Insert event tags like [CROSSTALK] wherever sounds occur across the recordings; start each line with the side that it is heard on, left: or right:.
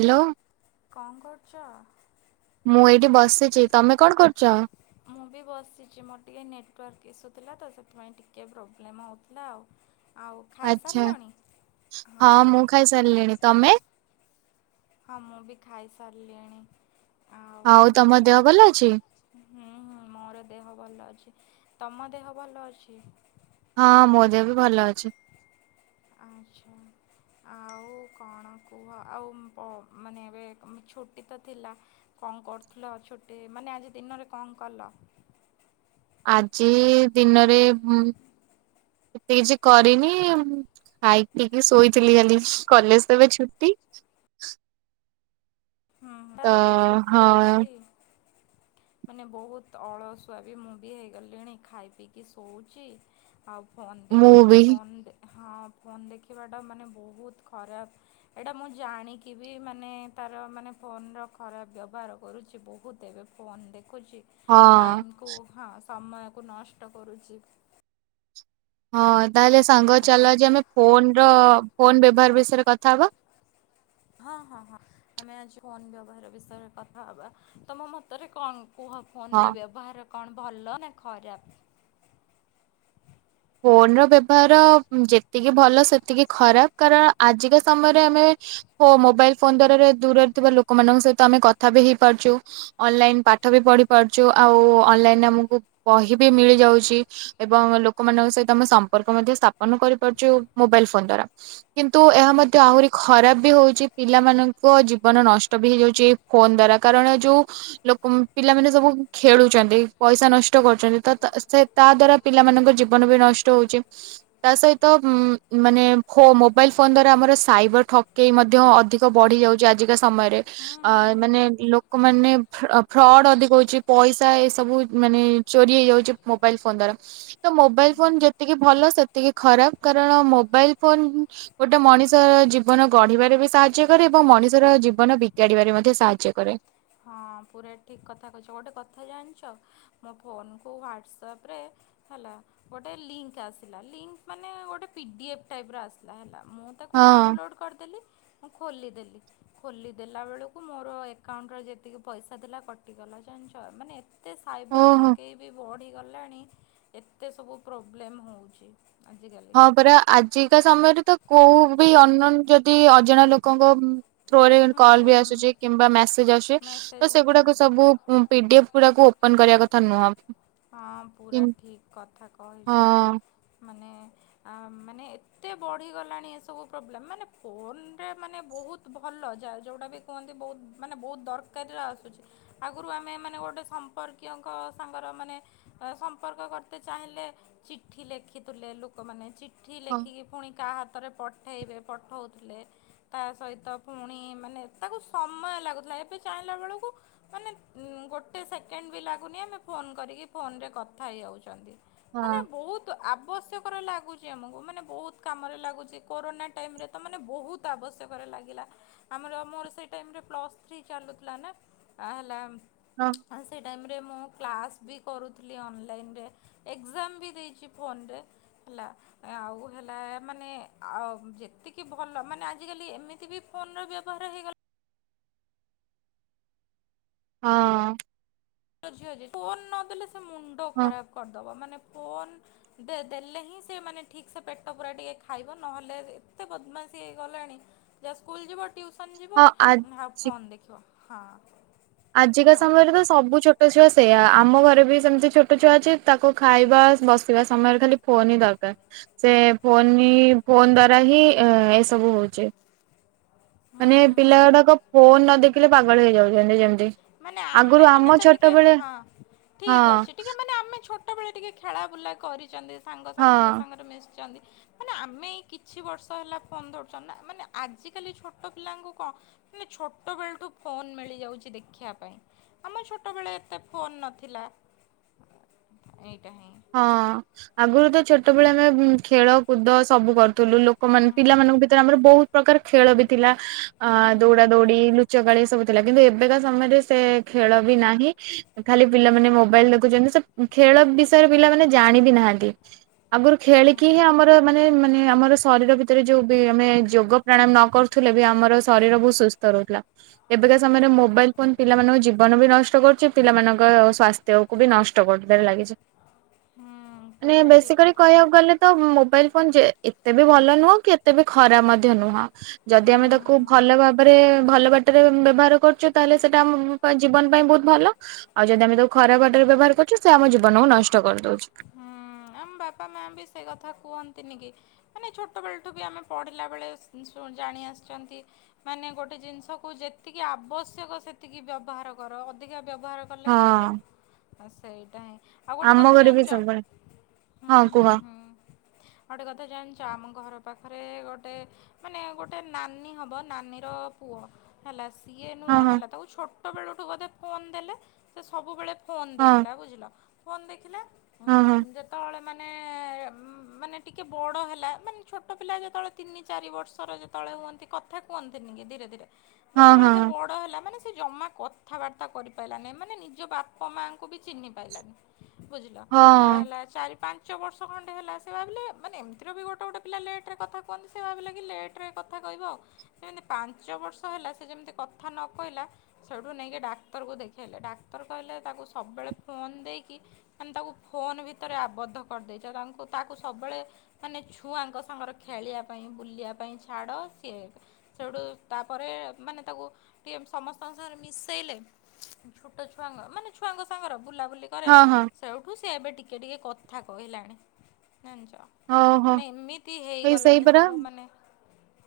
right: Hello.
left: କଣ କରୁଚ?
right: ମୁଁ ଏଇଟି ବସିଚି ତମେ କଣ କରୁଚ?
left: ମୁଁ ବି ବସିଛି ମୋର ଟିକେ ନେଟୱାର୍କ ଇସ୍ୟୁ ଥିଲା ତ ସେଥିପାଇଁ ଟିକେ ପ୍ରୋବ୍ଲେମ୍ ହଉଥିଲା ଆଉ। ଆଉ
right: ଆଛା
left: ଖାଇସାରିଲଣି?
right: ହଁ ମୁଁ ଖାଇ ସାରିଲିଣି ତମେ?
left: ହଁ ମୁଁ ବି ଖାଇସାରିଲିଣି। ଆଉ
right: ହଉ ତମ ଦେହ ଭଲ ଅଛି?
left: ହୁଁ ହୁଁ ମୋର ଦେହ ଭଲ ଅଛି ତମ ଦେହ ଭଲ ଅଛି।
right: ହଁ ମୋ ଦେହ ବି ଭଲ ଅଛି।
left: ଆଚ୍ଛା ଆଉ କଣ କୁହ ଆଉ ମାନେ ଏବେ ଛୁଟି ତ ଥିଲା କଣ କରୁଥୁଲ ଛୁଟି ମାନେ ଆଜି ଦିନରେ କଣ କଲ।
right: ଆଜି ଦିନରେ ଏତେ କିଛି କରିନି ଖାଇକିି ପିଇକି ଶୋଇଥିଲି କାଲି କଲେଜ ତ ଏବେ ଛୁଟି।
left: ହଁ ପା
right: ତ
left: ଏବେ ଛୁଟି
right: ହଁ
left: ଅଛି। ମାନେ ବହୁତ ଅଳସୁଆ ବି ମୁଁ ବି ହେଇଗଲିଣି ଖାଇ ପିଇକି ଶୋଉଚି। ଆଉ ଫୋନ୍
right: ମୁଁ
left: ଦେଖୁଛି
right: ବି
left: ଫୋନ୍ ଦେ ହଁ ଫୋନ୍ ଦେଖିବାଟା ମାନେ ବହୁତ ଖରାପ ଏଇଟା ମୁଁ ଜାଣିକି ବି ମାନେ ତାର ମା ମାନେ ଫୋନର ଖରାପ ବ୍ୟବହାର କରୁଚି ବହୁତ ଏବେ ଫୋନ ଦେ ଖୁଚି
right: ହଁ।
left: ଟାଇମକୁ ହଁ। ସମୟକୁ ନଷ୍ଟ କରୁଚି।
right: ହଁ ତାହେଲେ ସାଙ୍ଗ
left: ହଁ
right: ଚାଲ ଆଜି ଆମେ ଫୋନର ଫୋନ ବ୍ୟବହାର ବିଷୟରେ କଥା ହବା।
left: ହଁ ହଁ ହଁ ଆମେ ଆଜି ଫୋନ ବ୍ୟବହାର ବିଷୟରେ କଥା ହବା। ତମ ମତରେ କଣ? କୁହ
right: ହଁ
left: ଫୋନର ବ୍ୟବହାର କଣ ଭଲ ନା ଖରାପ?
right: ଫୋନର ବ୍ୟବହାର ଯେତିକି ଭଲ ସେତିକି ଖରାପ। କାରଣ ଆଜିକା ସମୟରେ ଆମେ ମୋବାଇଲ ଫୋନ ଦ୍ଵାରା ଦୂରରେ ଥିବା ଲୋକମାନଙ୍କ ସହିତ ଆମେ କଥା ବି ହେଇପାରୁଚୁ, ଅନଲାଇନ ପାଠ ବି ପଢ଼ିପାରୁଚୁ, ଆଉ ଅନଲାଇନଲେ ଆମକୁ ବହି ବି ମିଳିଯାଉଚି ଏବଂ ଲୋକ କମାନଙ୍କ ସହିତ ଆମ ସମ୍ପର୍କ ମଧ୍ୟ ସ୍ଥାପନ କରିପାରୁଚୁ ମୋବାଇଲ ଫୋନ ଦ୍ଵାରା। କିନ୍ତୁ ଏହା ମଧ୍ୟ ଆହୁରି ଖରାପ ବି ହଉଚି, ପିଲାମାନଙ୍କ ଜୀବନ ନଷ୍ଟ ବି ହେଇଯାଉଚି ଏ ଫୋନ ଦ୍ଵାରା। କାରଣ ଯୋଉ ଲୋକ ପିଲାମାନେ ସବୁ ଖେଳୁଛନ୍ତି, ପଇସା ନଷ୍ଟ କରୁଛନ୍ତି, ତତ ସେ ତା ଦ୍ଵାରା ପିଲାମାନଙ୍କ ଜୀ ବନ ବି ନଷ୍ଟ ହୋଉଚି। ତା ସହିତ ଉମ ମାନେ ଖୋ ମୋବାଇଲ ଫୋନ ଦ୍ଵାରା ଆମର ସାଇବର ଠକେଇ ମଧ୍ୟ ଅଧିକ ବଢି ଯାଉଛି ଆଜିକା ସମୟରେ।
left: ହୁଁ ହୁଁ
right: ମାନେ
left: ହୁଁ।
right: ଲୋକମାନେ ଫ୍ର ଫ୍ରଡ ଅଧିକ ହଉଛି। ପଇସା ଏସବୁ ମାନେ ଚୋରି ହେଇଯାଉଛି ମୋବାଇଲ ଫୋନ ଦ୍ଵାରା ତ ମୋ ବାଇଲ ଫୋନ ଯେତିକି ଭଲ ସେତିକି ଖରାପ। କାରଣ ମୋବାଇଲ ଫୋନ ଗୋଟେ ମଣିଷର ଜୀବନ ଗଢ଼ିବାରେ ବି ସାହାଯ୍ୟ କରେ ଏବଂ ମଣିଷର ଜୀବନ ବିଗାଡ଼ିବାରେ ମଧ୍ୟ ସାହାଯ୍ୟ କରେ।
left: ହଁ ପୁରା ଠିକ୍ କଥା କଇଚ। ଗୋଟେ କଥା ଜାଣଚ ମୋ ଫୋନକୁ ହ୍ଵାଟ୍ସଆପ ରେ ହେଲା ଗୋଟେ ଲିଙ୍କ ଆସିଲା। ଲିଙ୍କ ମାନେ ଗୋଟେ ପିଡ଼ିଏଫ୍ ଟାଇପର ଆସିଲା। ହେଲା। ମୁଁ ତାକୁ
right: ହଁ।
left: ଡାଉନଲୋଡ଼୍ କରିଦେଲି ମୁଁ ଖୋଲିଦେଲି ଖୋଲିଦେଲା ବେଳକୁ ମୋର ଏକାଉଣ୍ଟ୍ ର ଯେତିକି ପଇସା ଥିଲା କଟିଗଲା ଜାଣିଛ ମାନେ ଏତେ ସାଇବର
right: ଓହୋ।
left: ଠକେଇ ବି ବଢ଼ିଗଲାଣି ଏତେ ସବୁ ପ୍ରୋବ୍ଲେମ୍ ହଉଛି
right: ହଁ ପରା ଆଜିକା ସମୟରେ ତ କୋଉ ବି ଅନ୍ୱନ ଯଦି ଅଜଣା ଲୋକଙ୍କ ଥ୍ରୋରେ
left: ହୁଁ
right: କଲ୍ ବି ଆସୁଛି କିମ୍ବା ମେସେଜ ଆସୁଛି ତ
left: ମେସେଜ୍ ହଁ
right: ସେଗୁଡାକୁ ସବୁ ପିଡିଏଫ୍ ଗୁଡାକୁ ଓପନ କରିବା କଥା ନୁହଁ
left: ହଁ ପୁରା
right: କିନ୍
left: ଠିକ୍ କଥା
right: ହଁ
left: କହିଛ ମାନେ ମାନେ ଏତେ ବଢ଼ିଗଲାଣି ଏସବୁ ପ୍ରୋବ୍ଲେମ୍ ମାନେ ଫୋନରେ ମାନେ ବହୁତ ଭଲ ଯା ଯେଉଁଟା ବି କୁହନ୍ତି ବହୁତ ମାନେ ବହୁତ ଦରକାରୀରେ ଆସୁଛି ଆଗରୁ ଆମେ ମାନେ ଗୋଟେ ସମ୍ପର୍କୀୟଙ୍କ ସାଙ୍ଗରେ ମାନେ- ସମ୍ପର୍କ କରତେ ଚାହିଁଲେ ଚିଠି ଲେଖିଥୁଲେ ଲୋକମାନେ ଚିଠି
right: ହଁ
left: ଲେଖିକି ପୁଣି କାହା ହାତରେ ପଠେଇବେ ପଠଉଥିଲେ ତା ସହିତ ପୁଣି ମାନେ ତାକୁ ସମୟ ଲାଗୁଥିଲା ଏବେ ଚାହିଁଲା ବେଳକୁ ମାନେ ଗୋଟେ ସେକେଣ୍ଡ ବି ଲାଗୁନି ଆମେ ଫୋନ୍ କରିକି କ - ଫୋନରେ କଥା ହେଇଯାଉଛନ୍ତି
right: ହଁ
left: ମାନେ ବହୁତ ଆବଶ୍ୟକ ର ଲାଗ- ଲାଗୁଛି ଆମକୁ ମାନେ ବହୁତ କାମରେ ଲାଗୁଛି କୋରୋନା ଟାଇମ୍ ରେ ତ ମାନେ ବହୁତ ଆବଶ୍ୟକରେ ଲାଗିଲା ଆମର ମୋର ସେଇ ଟାଇମେ ପ୍ଲସ୍ ଥ୍ରୀ ଚାଲୁଥିଲା ନା ହେଲା
right: ହଁ।
left: ଆଉ ସେଇ ଟାଇମରେ ମୁଁ କ୍ଲାସ୍ ବି କରୁଥିଲି ଅନଲାଇନରେ ଏକ୍ଜାମ ବି ଦେଇଛି ଫୋନରେ ହେଲା ଆଉ ହେଲା ମାନେ ଆଉ ଯେତିକି ଭଲ ମାନେ ଆଜିକାଲି ଏମିତି ବି ଫୋନ୍ ର ବ୍ୟବହାର ହେଇଗଲା
right: ହଁ
left: ଆଜିକାଲି ଫୋନ ନଦେଲେ ସେ ମୁଣ୍ଡ
right: ହଁ
left: ଖରାପ କରିଦବ ମାନେ ଫୋନ ଦେଲେ ହିଁ ସେ ମାନେ ଠିକ୍ ସେ ପେଟ ପୂରା ଟିକେ ଖାଇବ ନହେଲେ ଏତେ ବଦମାସି ହେଇ ଗଲାଣି ଯା ସ୍କୁଲ ଯିବ ଟିଉସନ୍ ଯିବ
right: ହଁ ଆଜି
left: ଆଉ ଫୋନ୍ ଦେଖିବ ହଁ
right: ଆଜିକା
left: କୁହ
right: ସମୟରେ ତ ସବୁ ଛୋଟ ଛୋଟ ଛୁଆ ସେଇଆ ଆମ ଘରେ ବି ସେମିତି ଛୋଟ ଛୁଆ ଅଛି ତାକୁ ଖାଇବା ବସିବା ସମୟରେ ଖାଲି ଫୋନ ହି ଦରକାର ସେ ଫୋନ ଫୋନ ଦ୍ଵାରା ହିଁ ଏସବୁ ହଉଛି
left: ହୁଁ
right: ମାନେ
left: ହୁଁ
right: ପିଲା ଗୁଡାକ ଫୋନ ନ ଦେଖିଲେ ପାଗଳ ହେଇଯାଉଛନ୍ତି ଯେମତି
left: ମାନେ ଆମେ ମାନେ ତ ଟିକେ ହଁ
right: ହଁ
left: ଠିକ ଅଛି ଟିକେ ମାନେ ଆମେ ଛୋଟ ସେତେବେଳେ ଟିକେ ଖେଳା ବୁଲା କରିଛନ୍ତି
right: ହଁ।
left: ସାଙ୍ଗସାଥିଙ୍କ ସାଙ୍ଗରେ ମିଶିଛନ୍ତି ମାନେ ଆମେ ଏଇ କିଛି ବର୍ଷ ହେଲା ଫୋନ ଧରୁଛ ନା ମାନେ ଆଜିକାଲି ଛୋଟ ପିଲାଙ୍କୁ କଣ ମାନେ ଛୋଟ ବେଳଠୁ ଫୋନ ମିଳିଯାଉଛି ଦେଖ ଦେଖିବା ପାଇଁ ଆମ ଛୋଟବେଳେ ଏତେ ଫୋନ ନଥିଲା ଏଇଟା ହିଁ
right: ହଁ ଆଗରୁ ତ ଛୋଟବେଳେ ଆମେ ଖେଳ କୁଦ ସବୁ କରୁ ଥିଲୁ ଲୋକମାନେ
left: ହୁଁ
right: ପିଲାମାନଙ୍କ ଭିତରେ ଆମର ବହୁତ ପ୍ରକାର ଖେଳ ବି ଥିଲା ଅ
left: ହୁଁ ହୁଁ
right: ଦୌଡା ଦୌଡି ଲୁଚକାଳି ସବୁ ଥିଲା କିନ୍ତୁ ଏବେକା ସମୟରେ ସେ ଖେଳ ବି ପିଲାମାନେ ଜାଣିବି ବି ନାହାନ୍ତି ଆଗରୁ
left: ହୁଁ।
right: ଖେଳିକି ହିଁ ଆମର ମାନେ ମାନେ ଆମର ଶରୀର ଭିତରେ ଯୋଉ ବି ଆମେ ଯୋଗ ପ୍ରାଣାୟାମ ନ କରୁଥିଲେ ବି ଆମର ଶରୀର ବହୁତ ସୁସ୍ଥ ରହୁଥିଲା ଏବେକା ସମୟରେ ମୋବାଇଲ ଫୋନ ପିଲାମାନଙ୍କ ଜୀବନ ବି ନଷ୍ଟ କରୁଛି ପିଲାମାନଙ୍କ ସ୍ୱାସ୍ଥ୍ୟକୁ ବି ନଷ୍ଟ କରିବାରେ ଲାଗିଛି।
left: ହୁଁ ହୁଁ ପୁରା ଠିକ୍
right: ମାନେବେସିକାଲି
left: କଥା
right: କହିବାକୁ
left: କହିଛ
right: ଗଲେ ତ ମୋବାଇଲ ଫୋନ ଯେ ଏତେ ବି ଭଲ ନୁହଁ କି ଏତେ ବି ଖରାପ ମଧ୍ୟ ନୁହଁ। ଯଦି
left: ହୁଁ
right: ଆମେ ତାକୁ
left: ହୁଁ।
right: ଭଲ ଭାବରେ ଭଲ ବାଟରେ ବ୍ୟବହାର କରୁଛୁ। ତାହେଲେ ସେଇଟାମ ଜୀବନ ପାଇଁ ବହୁତ ଭଲ ଆଉ ଯଦି ଆମେ ତାକୁ ଖରାପ ବାଟରେ ବ୍ୟବହାର କରୁଛୁ ସେ ଆମ ଜୀବନକୁ ନଷ୍ଟ ଷ୍ଟ କରିଦଉଛି।
left: ହୁଁ ଆମ ବାପା ମା ବି ସେଇ କଥା କୁହନ୍ତି। ଦତିନିକି ମାନେ ଛୋଟବେଳଠୁ ବି ଆମେ ପଢ଼ିଲା ବେଳେ ଜାଣି ଆସିଛନ୍ତି ମାନେ ଗୋଟେ ଜିନିଷକୁ ଯେତିକି ଆବଶ୍ୟକ ସେତିକି ବ୍ୟବହାର କର ଅଧିକା ବ୍ୟବହାର କଲେ
right: ହଁ।
left: ଖରାପ ସେଇଟା ହିଁ ଆଉ ଗୋଟେ
right: ଆମ
left: କଥା
right: ଘରେ ବି
left: ଜାଣି ଗଟେ
right: ସବୁବେଳେ ହଁ କୁହ
left: କଥା ଜାଣିଛ ଆମ ଘର ତା ପାଖରେ ଗୋଟେ ମାନେ ଗୋଟେ ନାନୀ ହେବ ନାନୀର ପୁଅ ହେଲା। ସିଏ
right: ହଁ
left: ନୁହଁ
right: ହଁ
left: ହେଲା ତାକୁ ଛୋଟବେଳଠୁ ବୋଧେ ଫୋନ ଦେଲେ ସେ ସବୁବେଳେ ଫୋନ
right: ହଁ
left: ଦେଖିଲା ବୁଝିଲ ଫୋନ୍ ଦେଖିଲା। ହଁ ଯେତେବେଳେ ମାନ ମାନେ ମାନେ ଟିକିେ ବଡ଼ ହେଲା ମାନେ ଛୋଟ ପିଲା ଯେତେବେଳେ ତିନି ଚାରି ବର୍ଷର ଯେତେବେଳେ ହୁଅନ୍ତି କଥା କୁହନ୍ତିନି କି ଧୀରେ ଧୀରେ
right: ହଁ
left: ଯେତେବେଳେ
right: ହଁ
left: ସେ ବଡ ହେଲା ମାନେ ଜମା କଥାବାର୍ତ୍ତା କରିପାରଲାନି ମାନେ ନିଜ ବାପା ମାଙ୍କୁ ବି ଚିହ୍ନି ପାଇଲାନି ବୁଝିଲ ହଁ ହେଲା ଚାରି ପାଞ୍ଚ ପାଞ୍ଚ ବର୍ଷ ଖଣ୍ଡେ ହେଲା ସେ ଭାବିଲେ ମାନେ ଏମିତିର ବି ଗୋଟେ ଗୋଟେ ପିଲା ଲେଟ୍ରେ କଥା କୁହନ୍ତି ସେ ଭାବିଲେ କି ଲେଟ୍ରେ କଥା କହିବ ଆଉ ଯେମିତି ପାଞ୍ଚ ବର୍ଷ ହେଲା ସେ ଯେମିତି କଥା ନ କହିଲା ସେଇଠୁ ନେଇକି ଡାକ୍ତରକୁ ଦେଖାଇଲେ ଡାକ୍ତର କହିଲେ ତାକୁ ସବୁବେଳେ ଫୋନ୍ ଦେଇକି ମାନେ ତାକୁ ଫୋନ୍ ଭିତରେ ଆବଦ୍ଧ କରିଦେଇଛ ତାଙ୍କୁ ତାକୁ ସବୁବେଳେ ମାନେ ଛୁଆଙ୍କ ସାଙ୍ଗରେ ଖେଳିବା ପାଇଁ ବୁଲିବା ପାଇଁ ଛାଡ଼ ସିଏ ସେଠୁ ତାପରେ ମାନେ ତାକୁ ଟିକଏ ସମସ୍ତଙ୍କ ସାଙ୍ଗରେ ମିଶାଇଲେ ଛୋଟ ଛୁଆଙ୍କ ମାନେ ଛୁଆଙ୍କ ସାଙ୍ଗର ବୁଲାବୁଲି କରେଲି
right: ହଁ ହଁ
left: ସେଠ ସେ ଏବେ ଟିକେ ଟିକେ କଥା କହିଲାଣି। ଜଣିଛ
right: ଓହୋ
left: ମାନେ ଏମିତି
right: ଏଇ ସେଇ
left: ହେଇଗଲାଣି
right: ପରା
left: ସବୁ ମାନେ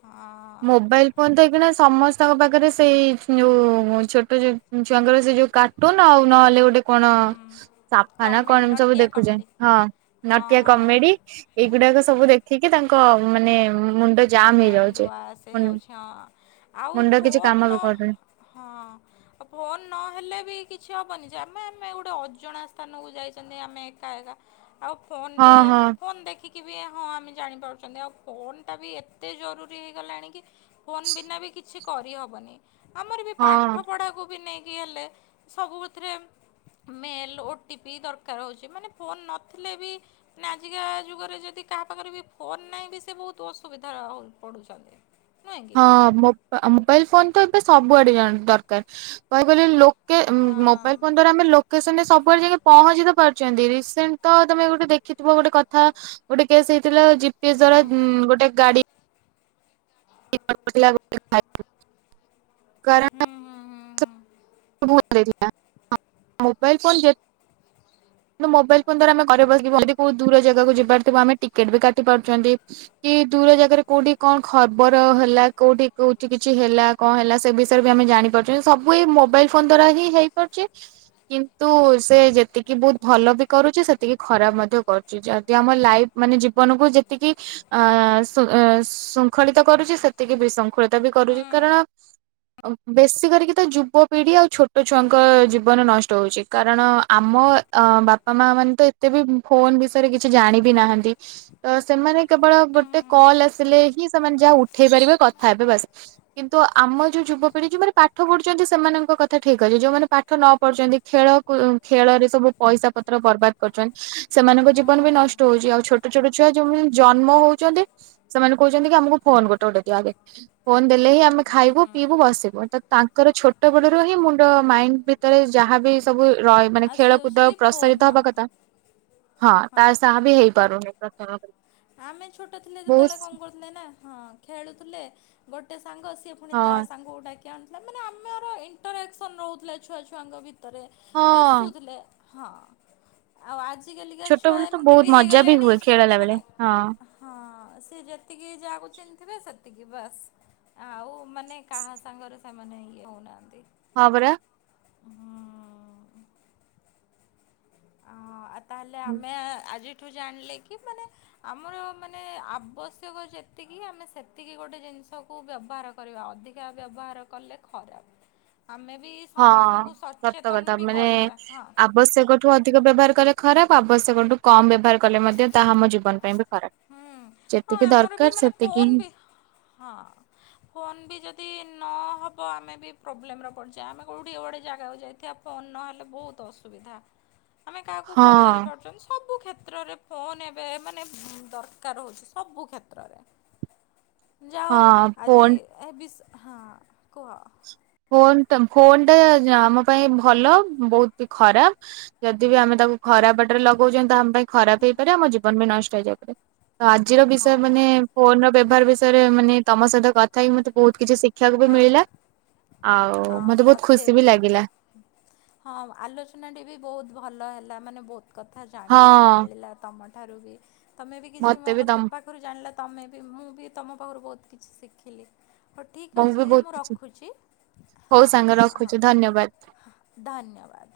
left: ହଁ
right: ମୋବାଇଲ ଫୋନ ତଇକନା ସମସ୍ତଙ୍କ ପାଖରେ ସେଇ ଯୋଉ ଛୋଟ ଛୁଆଙ୍କର ସେ ଯୋଉ କାର୍ଟୁନ ଆଉ ନହେଲେ ଗୋଟେ କଣ
left: ହୁଁ
right: ସାଫାନ
left: କମେଡ଼ି
right: କଣ ସବୁ
left: ନଟିଆ
right: ଦେଖୁଛେ
left: କମେଡ଼ି
right: ହଁ
left: ହଁ
right: ନଟିଆ କମେଡି
left: ହଁ।
right: ଏଇଗୁଡାକ ସବୁ ଦେଖିକି ତାଙ୍କ ମାନେ ମୁଣ୍ଡ ଜାମ୍ ହେଇଯାଉଛି।
left: ସେ ହଉଛି ହଁ ଆଉ
right: ମୁଣ୍ଡ କିଛି
left: ଫୋନ
right: କାମ
left: ନ
right: ବି କରୁନି
left: ହଁ ଫୋନ ନହେଲେ ବି କିଛି କିଛି ହବନି ଯେ ଆମେ ଆମେ ଗୋଟେ ଅଜଣା ସ୍ଥାନକୁ ଯାଇଛନ୍ତି ଆମେ ଏକା ଏକା ଆଉ ଫୋନ
right: ହଁ ହଁ
left: ଫୋନ୍ ଦେଖିକି ବି ହଁ ଆମେ ଜାଣିପାରୁଛନ୍ତି ଆଉ ଫୋନ ବି ଏ ଏତେ ଜରୁରୀ ହେଇ ଗଲାଣି କି ଫୋନ୍ ବିନା ବି କିଛି କରିହବନି। ଆମର ବି
right: ହଁ।
left: ପାଠ ପଢାକୁ ବି ନେଇକି ହେଲେ ସବୁଥିରେ ମେଲ ଓ ଟି ପି ଦରକାର ହଉଚି, ମାନେ ଫୋନ ନଥିଲେ ବି ମାନେ ଆଜିକା ଯୁଗରେ ଯଦି କାହା ପାଖରେ ବି ଫୋନ ନାହିଁ ବି ସେ ବହୁତ ଅସୁବିଧା ଧରା ପଡୁଚନ୍ତି।
right: ହଁ ମୋବାଇଲ ଫୋନ ତ ଏବେ ସବୁଆଡେ ଦରକାର କ କିଲ ଲୋକ
left: ହଁ
right: ମୋବାଇଲ ଫୋନ ଆମେ ଲୋକସନ ସବୁ ଉପ ଯାଇକ ପହଞ୍ଚି ପାରୁଛନ୍ତି ରିସେଣ୍ଟ ତ ତମେ ଗୋଟେ ଦେଖିଥିବ ଗୋଟେ କଥା ଗୋଟେ କେସ୍ ହେଇଥିଲା ସେ ଦ୍ଵାରା
left: ହୁଁ
right: ଗୋଟେ ଗାଡି [INAUDIBLE] କଣ
left: ହୁଁ ହୁଁ ହୁଁ
right: ଭ
left: ହୁଁ।
right: ମୋବାଇଲ ଫୋ ମୋବାଇଲ ଫୋନ ଦ୍ଵାରା ଆମେ ଘରେ ଯି କୋଉ ଦୂର ଜାଗାକୁ ଯିବାର ଥିବ ଆମେ ଟିକେଟ ବି କାଟି ପାରୁଛନ୍ତି କି ଦୂର ଜାଗାରେ କୋଉଠି କଣ ଖବର ହେଲା କୋଉଠି କୋଉଠି କିଛି ହେଲା କଣ ହେଲା ସେ ବିଷୟରେ ବି ଆମେ ଜାଣିପାରୁଛୁ ସବୁ ଏ ମୋବାଇଲ ଫୋନ ଦ୍ଵାରା ହିଁ ହେଇପାରୁଛି କିନ୍ତୁ ସେ ଯେତିକି ବହୁତ ଭଲ ବି କରୁଛି ସେତିକି ଖରାପ ମଧ୍ୟ କରୁଛି ଯଦି ଆମ ଲାଇଫ ମାନେ ଜୀବନକୁ ଯେତିକି ଶୃଙ୍ଖଳିତ କରୁଛି ସେତିକି ବିଶୃଙ୍ଖଳିତ ବି କରୁଛି କାରଣ ବେଶୀ କରିକି ତ ଯୁବପିଢି ଆଉ ଛୋଟ ଛୁଆଙ୍କ ଜୀବନ ନଷ୍ଟ ହଉଛି କାରଣ ଆମ ବାପା ମା ମାନେ ତ ଏତେ ବି ଫୋନ ଜାଣ ବିି ନାହାତୀ ସେମାନେ କେବଳ ଗୋଟେ କଲ ଆସିଲେ ସେମାନେ ଯାହା ଉଠେଇ ପାରିବେ କଥା ହେବେ ବାସ କିନ୍ତୁ ଆମ ଯୋଉ ଯୁବପିଢି ଯୋଉମାନେ ପାଠ ପଢୁଛନ୍ତି ସେମାନଙ୍କ କଥା ଠିକ୍ ଅଛି ଯୋଉମାନେ ପାଠ ନ ପଢୁଛନ୍ତି ଖେଳ ଖେଳରେ ସବୁ ପଇସା ପତ୍ର ବର୍ବାଦ କରୁଛନ୍ତି। ସେମାନଙ୍କ
left: ହଁ
right: ଜୀବନ ବି ନଷ୍ଟ ହଉଚି ଆଉ ଛୋଟ ଛୋଟ ଛୋଟ ଛୁଆ ଯୋଉମାନେ ଜନ୍ମ ହଉଛନ୍ତି ସେମାନେ କହୁଛନ୍ତି କି ଆମକୁ ଫୋନ୍ ଗୋଟେ ଗୋଟେ ଦିଅ ଆଗେ ଫୋନ୍ ଦେଲେ ହିଁ ଆମେ
left: ହୁଁ
right: ଖାଇବୁ
left: ହୁଁ
right: ପିଇବୁ ବସିବୁ ତ ତାଙ୍କର ଛୋଟ ବେଳରୁ ହିଁ ମୁଣ୍ଡ ମାଇଣ୍ଡ ଭିତରେ ଯାହାବି ସବୁ ରହ ମାନେ
left: ଆଉ ସେ ହେଉଛି
right: ଖେଳକୁଦ
left: କି ଫୋନ୍
right: ପ୍ରସାରିତ ହବା
left: ହଁ।
right: କଥା, ହଁ ତା ସାହା ବି ହେଇପାରୁନି। [UNINTELLIGIBLE]
left: ଆମେ ଛୋଟ ଥିଲେ ଯେତେବେଳେ
right: ବହୁତ
left: କଣ କରୁ? ନା ହଁ ଖେଳୁଥିଲେ, ଗୋଟେ। ସାଙ୍ଗ ଆସିବେ ପୁଣି ତା
right: ହଁ
left: ସାଙ୍ଗ କୁ ଡାକି ଥିଲା ମାନେ ଆମର ଇଣ୍ଟରାକ୍ସନ ନଉଥିଲେ ଛୁଆ ଛୁଆଙ୍କ ଭି ତରେ
right: ହଁ
left: ମିସୁଥିଲେ। ହଁ ଆଉ ଆଜି ଆଜିକାଲିକା ଛୁଆ
right: ଛୋଟବେଳେ ତ
left: ଏମିତି
right: ବହୁତ
left: ବି
right: ମଜା
left: ହେଇଗଲେଣି
right: ହୁଏ ଖେଳିଲା ବେଳେ
left: ମାନେ
right: ହଁ।
left: ସି ଯେତିକି ଯାହାକୁ ଚିହ୍ନିଥିବେ, ସେତିକି ବାସ୍ ଆଉ ମାନେ କାହା ସାଙ୍ଗରେ ସେମାନେ ଇଏ ହେଉନାହାନ୍ତି।
right: ହଁ ପରା
left: ହଁ। ଅ। ତାହେଲେ ଆମେ ଆଜିଠୁ ଜାଣିଲେ କି ମାନେ ଆମର ମାନେ ଆବଶ୍ୟକ ଯେତିକି ଆମେ ସେତିକି ଗୋଟେ ଜିନିଷକୁ ବ୍ୟବହାର କରିବା ଅଧିକା ବ୍ୟବହାର କଲେ ଖରାପ। ଆମେ ବି
right: ହଁ
left: ସମସ୍ତଙ୍କୁ
right: ସତକଥା
left: ସଚେତନ ବି
right: ମାନେ
left: କରିବା ହଁ
right: ଆବଶ୍ୟକଠୁ ଅଧିକ ବ୍ୟବହାର କଲେ ଖରାପ ଆବଶ୍ୟକଠୁ କମ୍ ବ୍ୟବହାର କଲେ ମଧ୍ୟ ତାହା ଆମ ଜୀବନ ପାଇଁ ବି ଖରାପ
left: ହୁଁ ହଁ
right: ଯେତିକି
left: ଆମର ବି
right: ଦରକାର
left: ମାନେ
right: ସେତିକି
left: ଫୋନ୍
right: ହିଁ।
left: ବି ନହେବ ଆମେ ବି ପ୍ରୋବ୍ଲେମରେ ପଡ଼ିଯିବା। ଆମେ କେଉଁଠି ଗୋଟେ ଜାଗାକୁ ଯାଇଥିବା ଫୋନ୍ ନହେଲେ ବହୁତ ଅସୁବିଧା। ଆମେ କାହାକୁ
right: ହଁ
left: ପଚାରି ପାରୁଛନ୍ତି ସବୁ କ୍ଷେତ୍ରରେ ଫୋନ ଏ ମାନେ ଦରକାର ହେଉଛି ସବୁ କ୍ଷେତ୍ରରେ ଯାା ହୋଉ
right: ହଁ
left: ଆଜି
right: ଫୋନ
left: ଏ ବି ହଁ କୁହ।
right: ଫୋନ ଟା ଫୋନ ଟା ଆମ ପାଇଁ ଭଲ ବହୁତ ବି ଖରାପ ଯଦି ବି ଆମେ ତାକୁ ଖରାପ ବାଟରେ ଲଗାଉଛନ୍ତି ତ ଆମ ପାଇଁ ଖରାପ ହେଇପାରେ। ଆମ ଜୀବନ ବି ନଷ୍ଟ [UNINTELLIGIBLE] ତ ଆଜିର
left: ହଁ
right: ବିଷୟ ମାନେ ଫୋନ ର ବ୍ୟବହାର ବିଷୟରେ ମାନେ ତମ ସେଇଟା ତଥାପି ମତେ ବହୁତ କିଛି ଶିଖିବାକୁ ବି
left: ହଁ।
right: ମିଳିଲା।
left: ହଁ
right: ଆଉ ବହୁତ
left: ମତେ
right: ଖୁସି
left: ବି
right: ଲାଗିଲା
left: ହଁ ଆଲୋଚନାଟି ବି ବହୁତ ଭଲ ହେ [UNINTELLIGIBLE] କଥା ଜାଣିବାକୁ
right: ହଁ
left: ମିଳିଲା ତମ [UNINTELLIGIBLE] ତମେ ବି କିଛି
right: ମତେ
left: ମୋ
right: ବି
left: କତି
right: ତମ
left: ପାଖରୁ ଜାଣିଲ ତମେ ବି ମୁଁ ବି ତମ ପରୁ ବହୁତ କିଛି ଶିଖିଲି। ହଉ ଠିକ୍
right: ବି
left: ଅଛି
right: ବହୁତ
left: ମୁଁ
right: କିଛି
left: ରଖୁଛି।
right: ହଉ
left: ହଁ
right: ସାଙ୍ଗ
left: ହଁ ହଁ
right: ରଖୁଛି ଧନ୍ୟବାଦ।
left: ହଁ ଧନ୍ୟବାଦ।